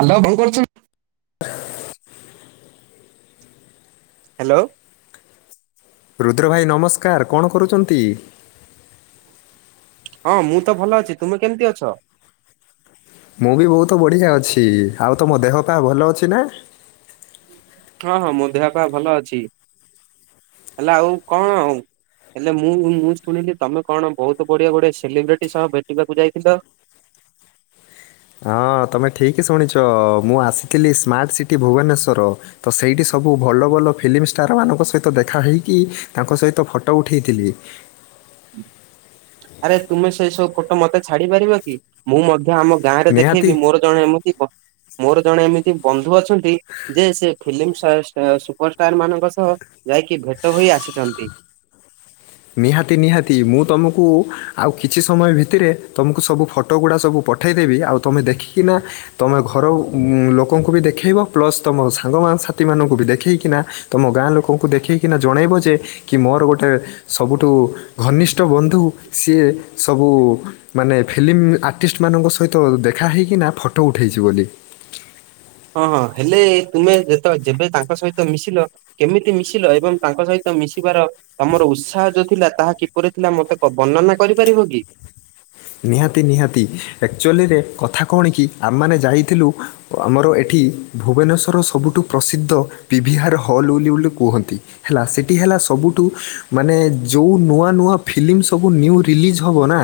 Hello କଣ କରୁଛନ୍ତି? Hello. ରୁଦ୍ରଭାଇ ନମସ୍କାର କଣ କରୁଛନ୍ତି। ହଁ ମୁଁ ତ ଭଲ ଅଛି ତୁମେ କେମିତି ଅଛ? ମୁଁ ବି ବହୁତ ବଢ଼ିଆ ଅଛି ଆଉ ତମ ଦେହ ପା ଭଲ ଅଛି ନା? ହଁ ହଁ ମୋ ଦେହ ପା ଭଲ ଅଛି ହେଲା ଆଉ କଣ ହେଲେ ମୁଁ ମୁଁ ଶୁଣିଲି ତମେ କଣ ବହୁତ ବଢିଆ ଗୋଟେ ସେଲିବ୍ରିଟି ସହ ଭେଟିବାକୁ ଯାଇଥିଲ? ହଁ ତମେ ଠିକ ଶୁଣିଛ ମୁଁ ଆସିଥିଲି ସ୍ମାର୍ଟ ସିଟି ଭୁବନେଶ୍ଵର ତ ସେଇଠି ସବୁ ଭଲ ଭଲ ଫିଲ୍ମ ଷ୍ଟାର ମାନଙ୍କ ସହିତ ଦେଖା ହୋଇକି ତାଙ୍କ ସହିତ ଫଟୋ ଉଠାଇଥିଲି। ଆରେ ତୁମେ ସେଇ ସବୁ ଫଟୋ ମତେ ଛାଡି ପାରିବ କି ମୁଁ ମଧ୍ୟ ଆମ ଗାଁ ରେ ନିହାତି ଦେଖେଇବି ମୋର ଜଣେ ଏମିତି ମୋର ଜଣେ ଏମିତି ବନ୍ଧୁ ଅଛନ୍ତି ଯେ ସେ ଫିଲ୍ମ ଅର୍ଷ୍ଟାର୍ ମାନଙ୍କ ସହ ଯାଇକି ଭେଟ ହୋଇ ଆସିଛନ୍ତି ନିହାତି ନିହାତି ମୁଁ ତମକୁ ଆଉ କିଛି ସମୟ ଭିତିରେ ତମକୁ ସବୁ ଫ ଫଟ ଗୁଡ଼ା ସବୁ ପଠେଇଦେବି ଆଉ ତମେ ଦେଖିକିନା ତମେ ଘର ଉଁ ଲୋକଙ୍କୁ ବି ଦେଖାଇବ ପ୍ଲସ୍ ତମ ସାଙ୍ଗ ମା ସାଥିମାନଙ୍କୁ ବି ଦେଖେଇକିନା ତମ ଗାଁ ଲୋକଙ୍କୁ ଦେଖେଇକିନା ଜଣେଇବ ଯେ କି ମୋର ଗୋଟେ ସବୁଠୁ ଘନିଷ୍ଠ ବନ୍ଧୁ ସିଏ ସବୁ ମାନେ ଫିଲିମ୍ ଆର୍ଟିଷ୍ଟ ମାନଙ୍କ ସହିତ ଦେଖାହଇକିନା ଫଟୋ ଉଠେଇଚି ବୋଲି ହଁ ହଁ ହେଲେ ତୁମେ ଯେତେ ଯେବେ ତାଙ୍କ ସହିତ ମିଶିଲ କେମିତି ମିଶିଲ ଏବଂ ତାଙ୍କ ସହିତ ମିଶିବାର ତମର ଉତ୍ସାହ ଯୋ ଥିଲା ତାହା କିପରି ଥିଲା ମତେ ବ ବର୍ଣ୍ଣନା କରିପାରିବ କି ନିହାତି ନିହାତି ଆକ୍ଚୁଲିରେ କଥା କଣ କି ଆମାନେ ଯାଇଥିଲୁ ଆମର ଏଠି ଭୁବନେଶ୍ୱର ସବୁଠୁ ପ୍ରସିଦ୍ଧ ପିଭିହାର ହଲ୍ ବୋଲି ବୋଲି କୁହନ୍ତି ହେଲା ସେଠି ହେଲା ସବୁଠୁ ମାନେ ଯୋଉ ନୂଆ ନୂଆ ଫିଲିମ ସବୁ ନିଉ ରିଲିଜ୍ ହେବ ନା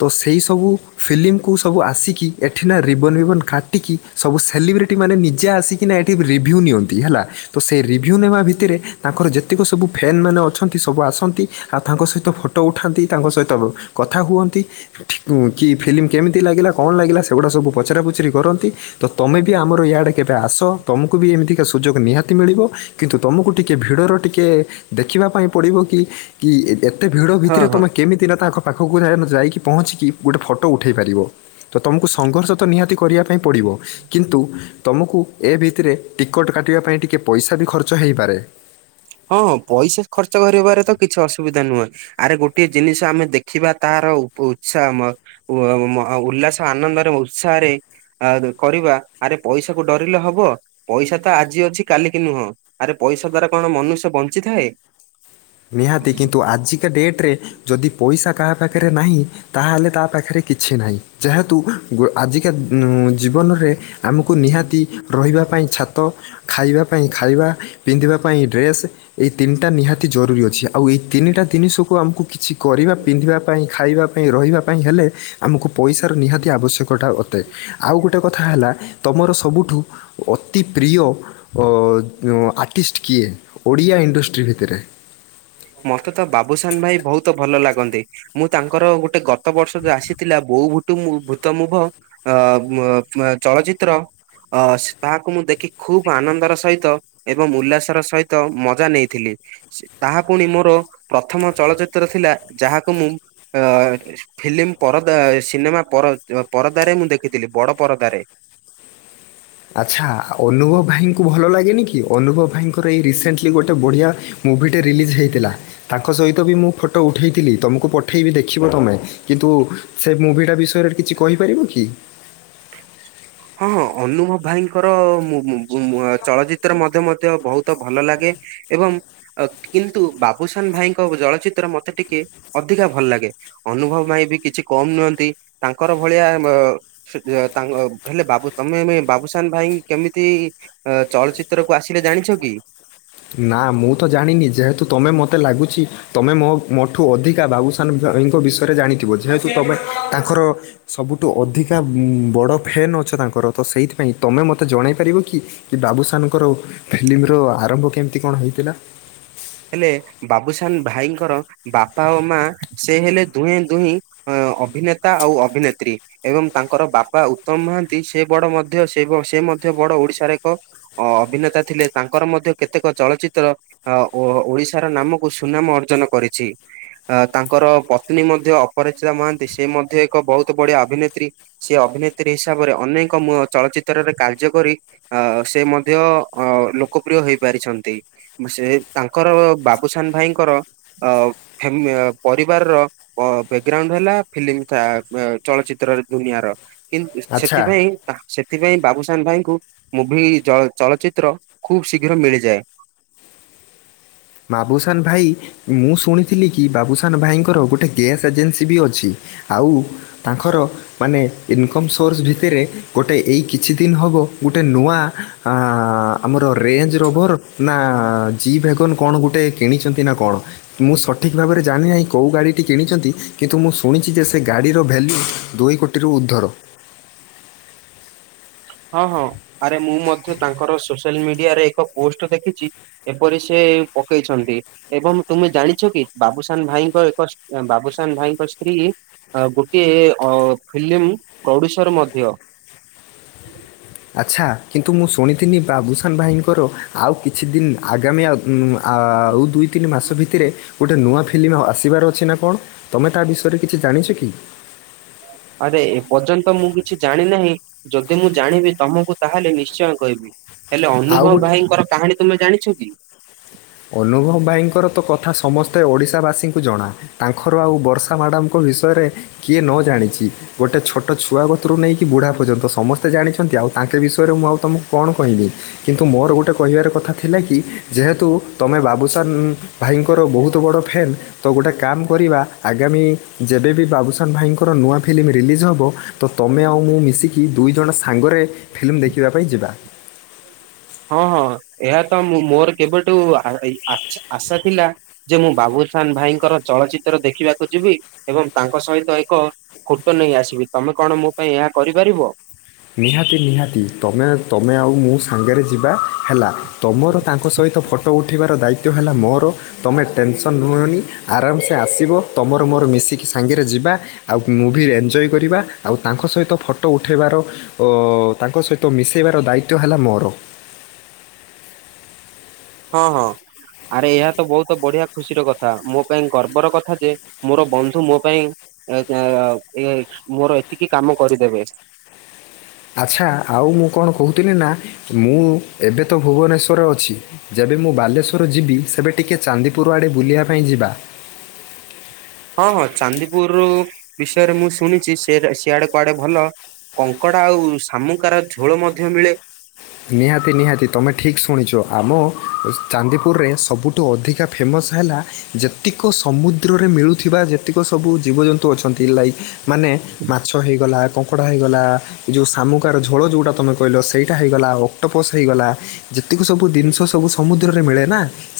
ତ ସେଇ ସବୁ ଫିଲୀମ କୁ ସବୁ ଆସିକି ଏଠି ନା ରିବନ ବିବନ କାଟିକି ସବୁ ସେଲିବ୍ରିଟି ମାନେ ନିଜେ ଆସିକିନା ଏଇଠି ରିଭ୍ୟୁ ନିଅନ୍ତି ହେଲା ତ ସେ ରିଭ୍ୟୁ ନେବା ଭିତିରେ ତାଙ୍କର ଯେତିକ ସବୁ ଫ୍ୟନ୍ ମାନେ ଅଛନ୍ତି ସବୁ ଆସନ୍ତି ଆ ତାଙ୍କ ସହିତ ଫଟୋ ଉଠାନ୍ତି ତାଙ୍କ ସହିତ ବ କଥା ହୁଅନ୍ତି ଥୀକୁ କି ଫିଲ୍ମ କେମିତି ଲାଗିଲା କଣ ଲାଗିଲା ସେଗୁଡ଼ା ସବୁ ପଚରା ପୁଚରି କରନ୍ତି ତ ତମେ ବି ଆମର ଇଆଡେ କେବେ ଆସ ତମକୁ ବି ଏମିତିକା ସୁଯୋଗ ନିହାତି ମିଳିବ କିନ୍ତୁ ତମକୁ ଟିକେ ଭିଡର ଟିକେ ଦେଖିବା ପାଇଁ ପଡିବ କି କି ଏ ଏତେ ଭିଡ ହଁ ଭିତରେ ହଁ ତମେ କେମିତି ନା ତାଙ୍କ ପାଖକୁ ଯା ଯାଇକି ପହଞ୍ଚି କି ଗୋଟେ ଫଟୋ ଉଠେଇ ପାରିବ ତ ତୁମକୁ ସଂଘର୍ଷ ତ ନିହାତି କରିବା ପାଇଁ ପଡ଼ିବ କିନ୍ତୁ ତୁମକୁ ଏ ଭିତିରେ ଟିକଟ୍ କାଟିବା ପାଇଁ ଟିକିଏ ପଇସା ବି ଖର୍ଚ୍ଚ ହେଇପାରେ ହଁଁ ପଇସା ଖର୍ଚ୍ଚ କରିବାରେ ତ କିଛି ଅସୁବିଧା ନୁହେଁ ଆରେ ଗୋଟେ ଜିନିଷ ଆମେ ଦେଖିବା ତାର ଉତ୍ସା ମ ଓ ମ ଉଲ୍ଲାସ ଆନନ୍ଦରେ ଉତ୍ସାହରେ ଆଦ୍ କରିବା ଆରେ ପଇସାକୁ ଡରିଲେ ହବ ପଇସା ତ ଆଜି ଅଛି କାଲିକି ନୁହଁ ଆରେ ପଇସା ଦ୍ଵାରା କଣ ମନୁଷ୍ୟ ବଞ୍ଚିଥାଏ ନିହାତି କିନ୍ତୁ ଆଜିକା ଡେଟ୍ରେ ଯଦି ପଇସା କାହା ପାଖରେ ନାହିଁ ତାହେଲେ ତା ପାଖରେ କିଛି ନାହିଁ ଯେହେତୁ ଉ ଆଜିକା ଉଁ ଜୀବନରେ ଆମକୁ ନିହାତି ରହିବା ପାଇଁ ଛାତ ଖାଇବା ପାଇଁ ଖାଇବା ପିନ୍ଧିବା ପାଇଁ ଡ୍ରେସ ଏଇ ତିନିଟା ନିହାତି ଅତି ଜରୁରୀ ଅଛି ଆଉ ଏଇ ତିନିଟା ଜିନିଷକୁ ଆମକୁ କିଛି କରିବା ପିନ୍ଧିବା ପାଇଁ ଖାଇବା ପାଇଁ ରହିବା ପାଇଁ ହେଲେ ଆମକୁ ପଇସାର ନିହାତି ଆବଶ୍ୟକଟା ଅଟେ ଆଉ ଗୋଟେ କଥା ହେଲା ତମର ସବୁଠୁ ଅତି ପ୍ରିୟ ଅ ଆର୍ଟିଷ୍ଟ କିଏ ଓଡ଼ିଆ ଇଣ୍ଡଷ୍ଟ୍ରି ଭିତରେ ମତେ ତ ବାବୁସାନ ଭାଇ ବହୁତ ଭଲ ଲାଗନ୍ତି ମୁଁ ତାଙ୍କର ଗୋଟେ ଗତ ବର୍ଷ ଯୋ ଆସିଥିଲା ବୋଉ ଭୂ ତୁମୁ ଭୂତ ମୁୁଭ ଅ ଓ ଓ ଚଳଚିତ୍ର ଅସ୍ ତାହାକୁ ମୁଁ ଦେଖି ଖୁବ୍ ଆନନ୍ଦର ସହିତ ଏବଂ ଉଲ୍ଲାସର ସହିତ ମଜା ନେଇଥିଲି ସେ ତାହା ପୁଣି ମୋର ପ୍ରଥମ ଚଳଚିତ୍ର ଥିଲା ଯାହାକୁ ମୁଁ ଅ ଫିଲିମ୍ ପରଦା ସିନେମା ପର ପରଦାରେ ମୁଁ ଦେଖିଥିଲି ବଡ ପରଦାରେ ଆଚ୍ଛା ଅନୁଭବ ଭାଇଙ୍କୁ ଭଲ ଲାଗେନି କି ଅନୁଭବ ଭାଇଙ୍କର ଏଇ ରିସେଣ୍ଟଲି ଗୋଟେ ବଢ଼ିଆ ମୁଭି ଟେ ରିଲିଜ୍ ହେଇଥିଲା ତାଙ୍କ ସହିତ ବି ମୁଁ ଫଟୋ ଉଠେଇଥିଲି ତମକୁ ପଠେଇବି ଦେଖିବ ତମେ କିନ୍ତୁ ସେ ମୁଭିଟା ବିଷୟରେ କିଛି କହିପାରିବୁ କି? ହଁ ହଁ ଅନୁଭବ ଭାଇଙ୍କର ମୁଗ୍ ମୁଗ୍ ମୁ ମୁଗ୍ ଚଳଚିତ୍ର ମଧ୍ୟ ମଧ୍ୟ ବୋହୁତ ତ ଭଲ ଲାଗେ ଏବଂ ଅ କିନ୍ତୁ ବାବୁସାନ ଭାଇଙ୍କ ଚଳଚିତ୍ର ମତେ ଟିକେ ଅଧିକା ଭଲ ଲାଗେ ଅନୁଭବ ଭାଇ ବି କିଛି କମ୍ ନୁହନ୍ତି ତାଙ୍କର ଭଳିଆ [unintelligible] ତାଙ୍କ ହେଲେ ବାବୁ ତମେ ଏବେ ବାବୁସାନ ଭାଇଙ୍କୁ କେମିତି ଚଳଚ୍ଚିତ୍ର କୁ ଆସିଲେ ଜାଣିଛ କି? ନା ମୁଁ ତ ଜାଣିନି ଯେହେତୁ ତମେ ମୋତେ ଲାଗୁଛି ତମେ ମୋ ମୋଠୁ ଅଧିକା ବାବୁସାନ ଭାଇଙ୍କ ବିଷୟରେ ଜାଣିଥିବ ଯେହେତୁ ତମେ ତାଙ୍କର ସବୁଠୁ ଅଧିକା ବଡ଼ ଫେନ୍ ଅଛ ତାଙ୍କର ତ ସେଇଥିପାଇଁ ତମେ ମୋତେ ଜଣାଇ ପାରିବ କି? କି ବାବୁସାନଙ୍କର ଫିଲ୍ମର ଆରମ୍ଭ କେମତି କଣ ହେଇଥିଲା? ହେଲେ ବାବୁସାନ ଭାଇଙ୍କର ବାପା ଓ ମା ସେ ହେଲେ ଦୁହେଁ ଦୁହିଁ ଅ ଅଭିନେତା ଆଉ ଅଭିନେତ୍ରୀ ଏବଂ ତାଙ୍କର ବାପା ଉତ୍ତମ ମହାନ୍ତି ସେ ବଡ ମଧ୍ୟ ସେ ବ ସେ ମଧ୍ୟ ବଡ ଓଡିଶାରେ ଏକ ଅ ଅଭିନେତା ଥିଲେ ତାଙ୍କର ମଧ୍ୟ କେତେକ ଚଳଚିତ୍ର ଓ ଓଡିଶାର ନାମକୁ ସୁନାମ ଅର୍ଜନ କରିଛି ଅ ତାଙ୍କର ପତ୍ନୀ ମଧ୍ୟ ଅପରାଚିତା ମହାନ୍ତି ସେ ମଧ୍ୟ ଏକ ବହୁତୁ ବଢିଆ ଅଭିନେତ୍ରୀ ସେ ଅଭିନେତ୍ରୀ ହିସାବରେ ଅନେକ ମୁ ଚଳଚିତ୍ରରେ କାର୍ଯ୍ୟ କରି ଅ ସେ ମଧ୍ୟ ଅ ଲୋକପ୍ରିୟ ହେଇପାରିଛନ୍ତି ସେ ତାଙ୍କର ବାବୁସାନ ଭାଇଙ୍କର ଅ ଫେମ୍ ପରିବାରର ପ ବ୍ୟାକଗ୍ରାଉଣ୍ଡ ହେଲା ଫିଲ୍ମ ଚା ଚଳଚିତ୍ର ଦୁନିଆର କିନ୍ତୁ ଆଚ୍ଛା ସେଥିପାଇଁ ତା ସେଥିପାଇଁ ବାବୁସାନ ଭାଇଙ୍କୁ ମୁଭି ଚଳ ଚଳଚ୍ଚିତ୍ର ଖୁବ୍ ଶୀଘ୍ର ମିଳିଯାଏ। ବାବୁସାନ ଭାଇ ମୁଁ ଶୁଣିଥିଲି କି ବାବୁସାନ ଭାଇଙ୍କର ଗୋଟେ ଗେସ୍ ଏଜେନ୍ସି ବି ଅଛି। ଆଉ ତାଙ୍କର ମାନେ ଇନକମ୍ ସୋର୍ସ ଭିତରେ ଗୋଟେ ଏଇ କିଛି ଦିନ ହେବ ଗୋଟେ ନୂଆ ଆମର ରେଞ୍ଜ ରୋଭର୍ ନା ଜି ଭେଗନ୍ କଣ ଗୋଟେ କିଣିଛନ୍ତି ନା କଣ। ମୁଁ ସଠିକ୍ ଭାବରେ ଜାଣିିନାହିଁ କୋଉ ଗାଡ଼ିଟି କିଣିଛନ୍ତି କିନ୍ତୁ ମୁଁ ଶୁଣିଛି ଯେ ସେ ଗାଡ଼ିର ଭ୍ୟାଲ୍ୟୁ ଦୁଇ କୋଟି। ଟିରୁ ଉଦ୍ଧର ହଁ ହଁ ଆରେ ମୁଁ ମଧ୍ୟ ତାଙ୍କର ସୋସିଆଲ ମିଡିଆରେ ଏକ ପୋଷ୍ଟ ଦେଖିଚି ଏପରି ସେ ପକେଇଛନ୍ତି। ଏବଂ ତୁମେ ଜାଣିଛ କି ବାବୁସାନ ଭାଇଙ୍କ ଏକ ବାବୁସାନ ଭାଇଙ୍କ ସ୍ତ୍ରୀ ଆ ଗୋଟଏ ଅ ଫିଲ୍ମ ପ୍ରଡୁସର ମଧ୍ୟ। ଆଚ୍ଛା କିନ୍ତୁ ମୁଁ ଶୁଣିଥିନି ବାବୁସାନ ଭାଇଙ୍କର ଆଉ କିଛି ଦିନ ଆଗାମୀ ଆଉ ଉଁ ଆଉ ଦୁଇ ତିନି ମାସ ଭିତରେ ଗୋଟେ ନୂଆ ଫି ଫିଲ୍ମ ଆସିବାର ଅଛି ନା କଣ ତୁମେ ତା ବିଷୟରେ କିଛି ଜାଣିଛ କି? ଆରେ ଏପର୍ଯ୍ୟନ୍ତ ମୁଁ କିଛି ଜାଣି ନାହିଁ। ଯଦି ମୁଁ ଜାଣିବି ତମକୁ ତାହେଲେ ନିଶ୍ଚୟ କହିବି। ହେଲେ ଆଉ ଅନୁଭବ ଗୋଟେ ଭାଇଙ୍କର କାହାଣୀ ତୁମେ ଜାଣିଛ କି। ଅନୁଭବ ଭାଇଙ୍କର ତ କଥା ସମସ୍ତେ ଓଡ଼ିଶାବାସୀଙ୍କୁ ଜଣା। ତାଙ୍କର ଆଉ ବର୍ଷା ମ୍ୟାଡ଼ାମଙ୍କ ବିଷୟରେ କିଏ ନ ଜାଣିଛି। ଗୋଟେ ଛୋଟ ଛୁଆ ଗତୁରୁ ନେଇକି ବୁଢ଼ା ପର୍ଯ୍ୟନ୍ତ ସମସ୍ତେ ଜାଣିଛନ୍ତି ଆଉ ତାଙ୍କେ ବିଷୟରେ ମୁଁ ଆଉ ତମକୁ କଣ କହିବି। କିନ୍ତୁ ମୋର ଗୋଟେ କହିବାର କଥା ଥିଲା କି ଯେହେତୁ ତୁମେ ବାବୁସାନ ଭାଇଙ୍କର ବୋହୁତ ବଡ଼ ଫେନ୍ ତ ଗୋଟେ କାମ କରିବା ଆଗାମୀ ଯେବେବି ବାବୁସାନ ଭାଇଙ୍କର ନୂଆ ଫିଲ୍ମ ରିଲିଜ୍ ହେବ। ତ ତମେ ଆଉ ମୁଁ ମିଶିକି ଦୁଇ ଜଣ ସାଙ୍ଗରେ ଫିଲ୍ମ ଦେଖିବା ପାଇଁ ଯିବା। ହଁ ହଁ ଏହା ତ ମୋର କେବେଠୁ ଆଶା ଥିଲା। ଯେ ମୁଁ ବାବୁସାନ୍ ଭାଇଙ୍କର ଚଳଚିତ୍ର ଦେଖିବାକୁ ଯିବି ଏବଂ ତାଙ୍କ ସହିତ ଏକ ଫୋଟୋ ନେଇ ଆସିବି ତମେ କଣ ମୋ ପାଇଁ ଏହା କରିପାରିବ? ନିହାତି ନିହାତି ତମେ ତମେ ଆଉ ମୋ ସାଙ୍ଗରେ ଯିବା ହେଲା ତମର ତାଙ୍କ ସହିତ ଫଟୋ ଫଟ ଉଠିବାର ଦାୟିତ୍ୱ ହେଲା ମୋର ତୁମେ ଟେନସନ୍ ନୁହଁନି ଆରାମସେ ଆସିବ ତମର ମୋର ମିଶିକି ସାଙ୍ଗରେ ଯିବା ଆଉ ମୁଭି ଏନ୍ଜୟ କରିବା ଆଉ ତାଙ୍କ ସହିତ ଫଟୋ ଉଠାଇବାର ଅ ତାଙ୍କ ସହିତ ମିଶେଇବାର ଦାୟିତ୍ୱ ହେଲା ମୋର। ହଁ ହଁ ଆରେ ଏହା ତ ବହୁତ ବଢିଆ ଖୁସିର କଥା ମୋ ପାଇଁ ଗର୍ବର କଥା ଯେ ମୋର ବନ୍ଧୁ ମୋ ପାଇଁ ମୋର ଏତିକି କାମ କରିଦେବେ। ଆଚ୍ଛା ଆଉ ମୁଁ କଣ କହୁଥିଲି ନା ମୁଁ ଏବେ ତ ଭୁବନେଶ୍ୱରରେ ଅଛି। ଯେବେ ମୁଁ ବାଲେଶ୍ୱର ଯିବି ସେବେ ଟିକେ ଚାନ୍ଦିପୁର ଆଡ଼େ ବୁଲିବା ପାଇଁ ଯିବା। ହଁ ହଁ ଚାନ୍ଦିପୁର ବିଷୟରେ ମୁଁ ଶୁଣିଛି ସେ ସିଆଡେ କୁଆଡେ ଭଲ। କଙ୍କଡ଼ା ଆଉ ଶାମୁକାର ଝୋଳ ମଧ୍ୟ ମିଳେ। ନିହାତି ନିହାତି ତୁମେ ଠିକ୍ ଶୁଣିଛ ଆମ ଚାନ୍ଦିପୁରରେ ସବୁଠୁ ଅଧିକା ଫେମସ୍ ହେଲା ଯେତିକ ସମୁଦ୍ରରେ ମିଳୁଥିବା ଯେତିକ ସବୁ ଜୀବଜନ୍ତୁ ଅଛନ୍ତି ଲାଇକ୍ ମାନେ ମାଛ ହେଇଗଲା କଙ୍କଡ଼ା ହେଇଗଲା ଏ ଯେଉଁ ଶାମୁକାର ଝୋଳ ଯେଉଁଟା ତୁମେ କହିଲ ସେଇଟା ହେଇ ଗଲା ଅକ୍ଟୋପସ ହେଇଗଲା ଯେତିକି ସବୁ ଜିନିଷ ସବୁ ସମୁଦ୍ରରେ ମିଳେ ନା।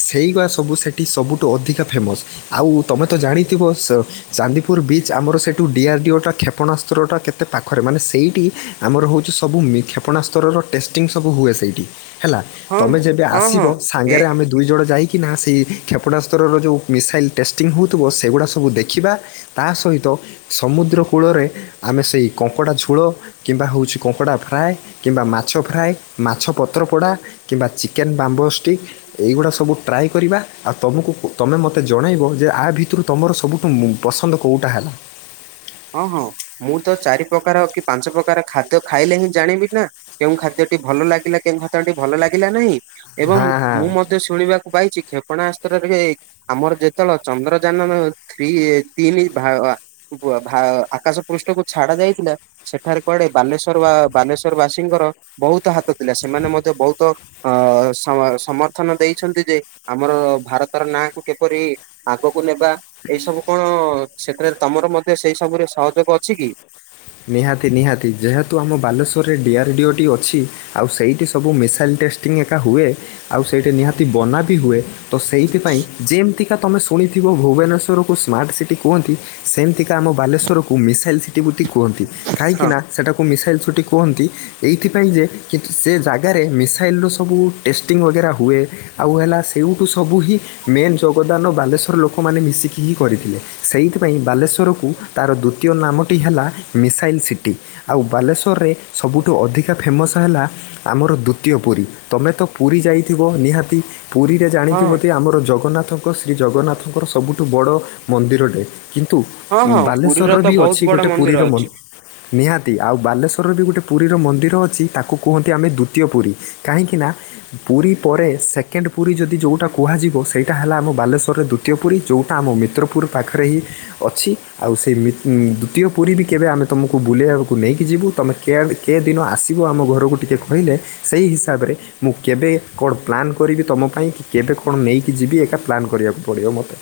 ସେଇଗୁଆ ସବୁ ସେଠି ସବୁଠୁ ଅଧିକା ଫେମସ ଆଉ ତମେ ତ ଜାଣିଥିବ ଚାନ୍ଦିପୁର ବିଚ୍ ଆମର ସେଇଠୁ ଡିଆର୍ ଡିଓଟା କ୍ଷେପଣାସ୍ତ୍ରଟା କେତେ ପାଖରେ ମାନେ ସେଇଠି ଆମର ହେଉଛି ସବୁ କ୍ଷେପଣାସ୍ତରର ଟେଷ୍ଟିଙ୍ଗ ସବୁ ହୁଏ ସେଇଠି। ହେଲା ହଁ ତମେ ଯେବେ ହଁ ଆସିବ ହଁ ଏ ସାଙ୍ଗରେ ଆମେ ଦୁଇ ଜଣ ଯାଇକିନା ସେଇ କ୍ଷେପଣାସ୍ତ୍ରର ଯେଉଁ ମିସାଇଲ୍ ଟେଷ୍ଟିଙ୍ଗ ହେଉଥିବ ସେଗୁଡ଼ା ସବୁ ଦେଖିବା। ତା ସହିତ ସମୁଦ୍ର କୂଳରେ ଆମେ ସେଇ କଙ୍କଡ଼ା ଝୋଳ କିମ୍ବା ହେଉଛି କଙ୍କଡ଼ା ଫ୍ରାଏ କିମ୍ବା ମାଛ ମାଛ ଫ୍ରାଏ ମାଛ ପତ୍ରପୋଡ଼ା କିମ୍ବା ଚିକେନ୍ ବାମ୍ବୋଷ୍ଟିକ ଏଇଗୁଡ଼ା ସବୁ ଟ୍ରାଏ କରିବା ଆଉ ତୁମକୁ ତମେ ମୋତେ ଜଣାଇବ ଯେ ଆ ଭିତରୁ ତୁମର ସବୁଠୁ ପସନ୍ଦ କେଉଁଟା ହେଲା? ହଁ ହଁ ମୁଁ ତ ଚାରି ପ୍ରକାର କି ପାଞ୍ଚ ପ୍ରକାର ଖାଦ୍ୟ ଖାଇଲେ ହିଁ ଜାଣିବି ନା କେଉଁ ଖାଦ୍ୟଟି ଭଲ ଲାଗିଲା କେଉଁ ଖାଦ୍ୟ ଟି ଭଲ ଲାଗିଲା ନାହିଁ ଏବଂ ହଁ ହଁ ମୁଁ ମତେ ଶୁଣିବାକୁ ପାଇଛି କ୍ଷେପଣାସ୍ତ୍ରରେ ଆମର ଯେତେବେଳେ ଚନ୍ଦ୍ରଯାନ ଥ୍ରୀ ତିନି ଭ ଆକାଶ ପୃଷ୍ଠକୁ ଛଡା ଯାଇଥିଲା। ସେଠାରେ କୁଆଡେ ବାଲେଶ୍ଵର ବା ବାଲେଶ୍ୱର ବାସୀଙ୍କର ବହୁତ ହାତ ଥିଲା ସେମାନେ ମଧ୍ୟ ବହୁତ ଅ ସମ ସମର୍ଥନ ଦେଇଛନ୍ତି ଯେ ଆମର ଭାରତର ନାଁ କୁ କିପରି ଆଗକୁ ନେବା ଏଇ ସବୁ କଣ ସେଥିରେ ତମର ମଧ୍ୟ ସେଇ ସବୁରେ ସହଯୋଗ ଅଛି କି ନିହାତି ନିହାତି ଯେହେତୁ ଆମ ବାଲେଶ୍ଵରରେ ଡିଆର ଡିଓ ଟି ଅଛି। ଆଉ ସେଇଠି ସବୁ ମିସାଇଲ ଟେଷ୍ଟିଙ୍ଗ ଏକା ହୁଏ ଆଉ ସେଇଠି ନିହାତି ବନା ବି ହୁଏ। ତ ସେଇଥିପାଇଁ ଯେମିତିକା ତୁମେ ଶୁଣିଥିବ ଭୁବନେଶ୍ୱରକୁ ସ୍ମାର୍ଟ ସିଟି କୁହନ୍ତି। ସେମିତିକା ଆମ ବାଲେଶ୍ୱରକୁ ମିସାଇଲ୍ ସିଟି ବ କୁହନ୍ତି ହଁ। କାହିଁକିନା ସେଇଟାକୁ ମିଶାଇଲ୍ ସୁଛୁଟି କୁହନ୍ତି।। ଏଇଥିପାଇଁ ଯେ କି ସେ ଜାଗାରେ ମିସାଇଲ୍ ର ସବୁ ଟେଷ୍ଟିଂ ବଗେରା ହୁଏ। ଆଉ ହେଲା ସେଇଠୁ ସବୁ ହିଁ ମେନ୍ ଯୋଗଦାନ ବାଲେଶ୍ଵର ଲୋକମାନେ ମିଶିକି ହିଁ କରିଥିଲେ ସେଇଥିପାଇଁ ବାଲେଶ୍ଵରକୁ ତାର ଦ୍ୱିତୀୟ ନାମଟି ହେଲା। ମିଶାଇଲ ସିଟି ଆଉ ବାଲେଶ୍ୱରରେ ସବୁଠୁ ଅଧିକା ଫେମସ୍ ହେଲା। ଆମର ଦ୍ୱତୀୟ ପୁରୀ ତମେ ତ ପୁରୀ ଯାଇଥିବ ନିହାତି ପୁରୀ ରେ ହଁ ଜାଣିଥିବ ଯେ ଆମର ଜଗନ୍ନାଥଙ୍କ ଶ୍ରୀ ଜଗନ୍ନାଥଙ୍କର ସବୁଠୁ ବଡ଼ ମନ୍ଦିରଟେ କିନ୍ତୁ ହଁ ହଁ ପୁରୀର ବାଲେଶ୍ୱରରେ ତ ବି ଅଛି ବହୁତ ବଡ ଗୋଟେ ପୁରୀର ମନ୍ଦିର ଅଛି। ମନ୍ଦିର ନିହାତି ଆଉ ବାଲେଶ୍ୱରରେ ବି ଗୋଟେ ପୁରୀର ମନ୍ଦିର ଅଛି ତାକୁ କୁହନ୍ତି ଆମେ ଦ୍ୱତୀୟ ପୁରୀ। କାହିଁକି ନା ପୁରୀ ପରେ ସେକେଣ୍ଡ ପୁରୀ ଯଦି ଯେଉଁଟା କୁହାଯିବ ସେଇଟା ହେଲା ଆମ ବାଲେଶ୍ୱରରେ ଦୁ ତୀୟ ପୁରୀ ଯେଉଁଟା ଆମ ମିତ୍ରପୁର ପାଖରେ ହିଁ ଅଛି ଆଉ ସେଇ ମି ଦ୍ୱତୀୟ ପୁରୀ ବି କେବେ ଆମେ ତୁମକୁ ବୁଲେଇବାକୁ ନେଇକି ଯିବୁ ତୁମେ କେଏ କେ ଦିନ ଆସିବ ଆମ ଘରକୁ ଟିକିଏ କହିଲେ। ସେହି ହିସାବରେ। ମୁଁ କେବେ କଣ ପ୍ଲାନ୍ କରିବି ତମ ପାଇଁ କି କେବେ କଣ ନେଇକି ଯିବି ଏକା ପ୍ଲାନ୍ କରିବାକୁ ପଡ଼ିବ ମୋତେ।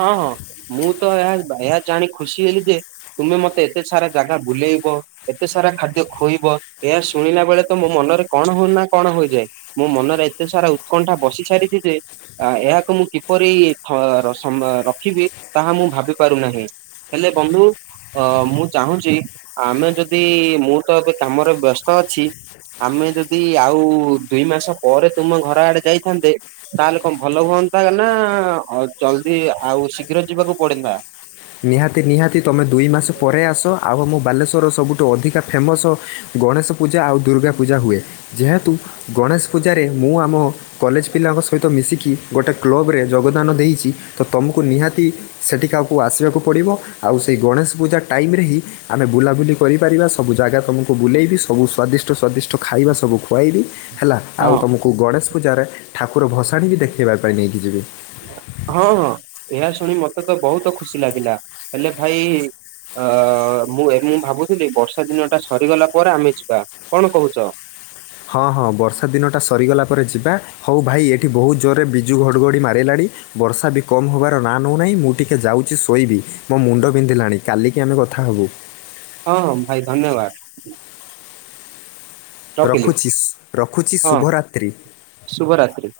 ହଁ ହଁ ମୁଁ ତ ଏହା ଏହା ଜଣି ଖୁସି ହେଲି ଯେ ତୁମେ ମତେ ଏତେ ସାରା ଜାଗା ବୁଲେଇବ। ଏତେ ସାରା ଖାଦ୍ୟ ଖୁଏଇବ ଏହା ଶୁଣିଲା ବେଳେ ତ ମୋ ମନରେ କଣ ହଉନା କଣ ହୋଇଯାଏ। ମୋ ମନରେ ଏତେ ସାରା ଉତ୍କଣ୍ଠା ବସି ସାରିଛି ଯେ ଏହାକୁ ମୁଁ କିପରି ରଖିବି ତାହା ମୁଁ ଭାବି ପାରୁନାହିଁ ହେଲେ ବନ୍ଧୁ ଅ ମୁଁ ଚାହୁଁଛି ଆମେ ଯଦି ମୁଁ ତ ଏବେ କାମରେ ବ୍ୟସ୍ତ ଅଛି। ଆମେ ଯଦି ଆଉ ଦୁଇ ମାସ ପରେ ତୁମ ଘର ଆଡେ ଯାଇଥାନ୍ତେ ତାହେଲେ କଣ ଭଲ ହୁଅନ୍ତା ନା ଜଲଦି ଆଉ ଶୀଘ୍ର ଯିବାକୁ ପଡନ୍ତା। ନିହାତି ନିହାତି ତୁମେ ଦୁଇ ମାସ ପରେ ଆସ ଆଉ ଆମ ବାଲେଶ୍ୱରର ସବୁଠୁ ଅଧିକା ଫେମସ ଗଣେଶ ପୂଜା ଆଉ ଦୁର୍ଗା ପୂଜା ହୁଏ ଯେହେତୁ ଗଣେଶ ପୂଜାରେ ମୁଁ ଆମ କଲେଜ ପିଲାଙ୍କ ସହିତ ମିଶିକି ଗୋଟେ କ୍ଲବରେ ଯୋଗଦାନ ଦେଇଛି ତ ତୁମକୁ ନିହାତି ସେଠିକି ଆକୁ ଆସିବାକୁ ପଡ଼ିବ ଆଉ ସେହି ଗଣେଶ ପୂଜା ଟାଇମ ରେ ହିଁ ଆମେ ବୁଲାବୁଲି କରିପାରିବା ସବୁ ଜାଗା ତୁମକୁ ବୁଲେଇବି ସବୁ ସ୍ୱାଦିଷ୍ଟ ସ୍ୱାଦିଷ୍ଟ ଖାଇବା ସବୁ ଖୁଆଇବି ହେଲା ଆଉ ହଁ ତୁମକୁ ଗଣେଶ ପୂଜାରେ ଠାକୁର ଭସାଣି ବି ଦେଖେଇବା ପାଇଁ ନେଇକି ଯିବି। ହଁ ହଁ ଏହା ଶୁଣି ମତେ ତ ବହୁତ ଖୁସି ଲାଗିଲା ହେଲେ ଭାଇ ଅ ମୁଁ ଭାବୁଥିଲି ବର୍ଷା ଦିନଟା ସରିଗଲା ପରେ ଆମେ ଯିବା କଣ କହୁଛ? ହଁ ହଁ ବର୍ଷା ଦିନଟା ସରିଗଲା ପରେ ଯିବା। ହଉ ଭାଇ ଏଠି ବହୁତ ଜୋରରେ ବିଜୁଳି ଘଡ଼ଘଡ଼ି ମାରିଲାଣି। ବର୍ଷା ବି କମ୍ ହେବାର ନାଁ ନେଉ ନାହିଁ ମୁଁ ଟିକେ ଯାଉଛି ଶୋଇବି। ମୋ ମୁଣ୍ଡ ବିନ୍ଧିଲାଣି କାଲିକି ଆମେ କଥା ହବୁ। ହଁ ଭାଇ ଧନ୍ୟବାଦ। ରଖିଲି ରଖୁଛି ରଖୁଛି ହଁ ଶୁଭରାତ୍ରି। ଶୁଭରାତ୍ରି।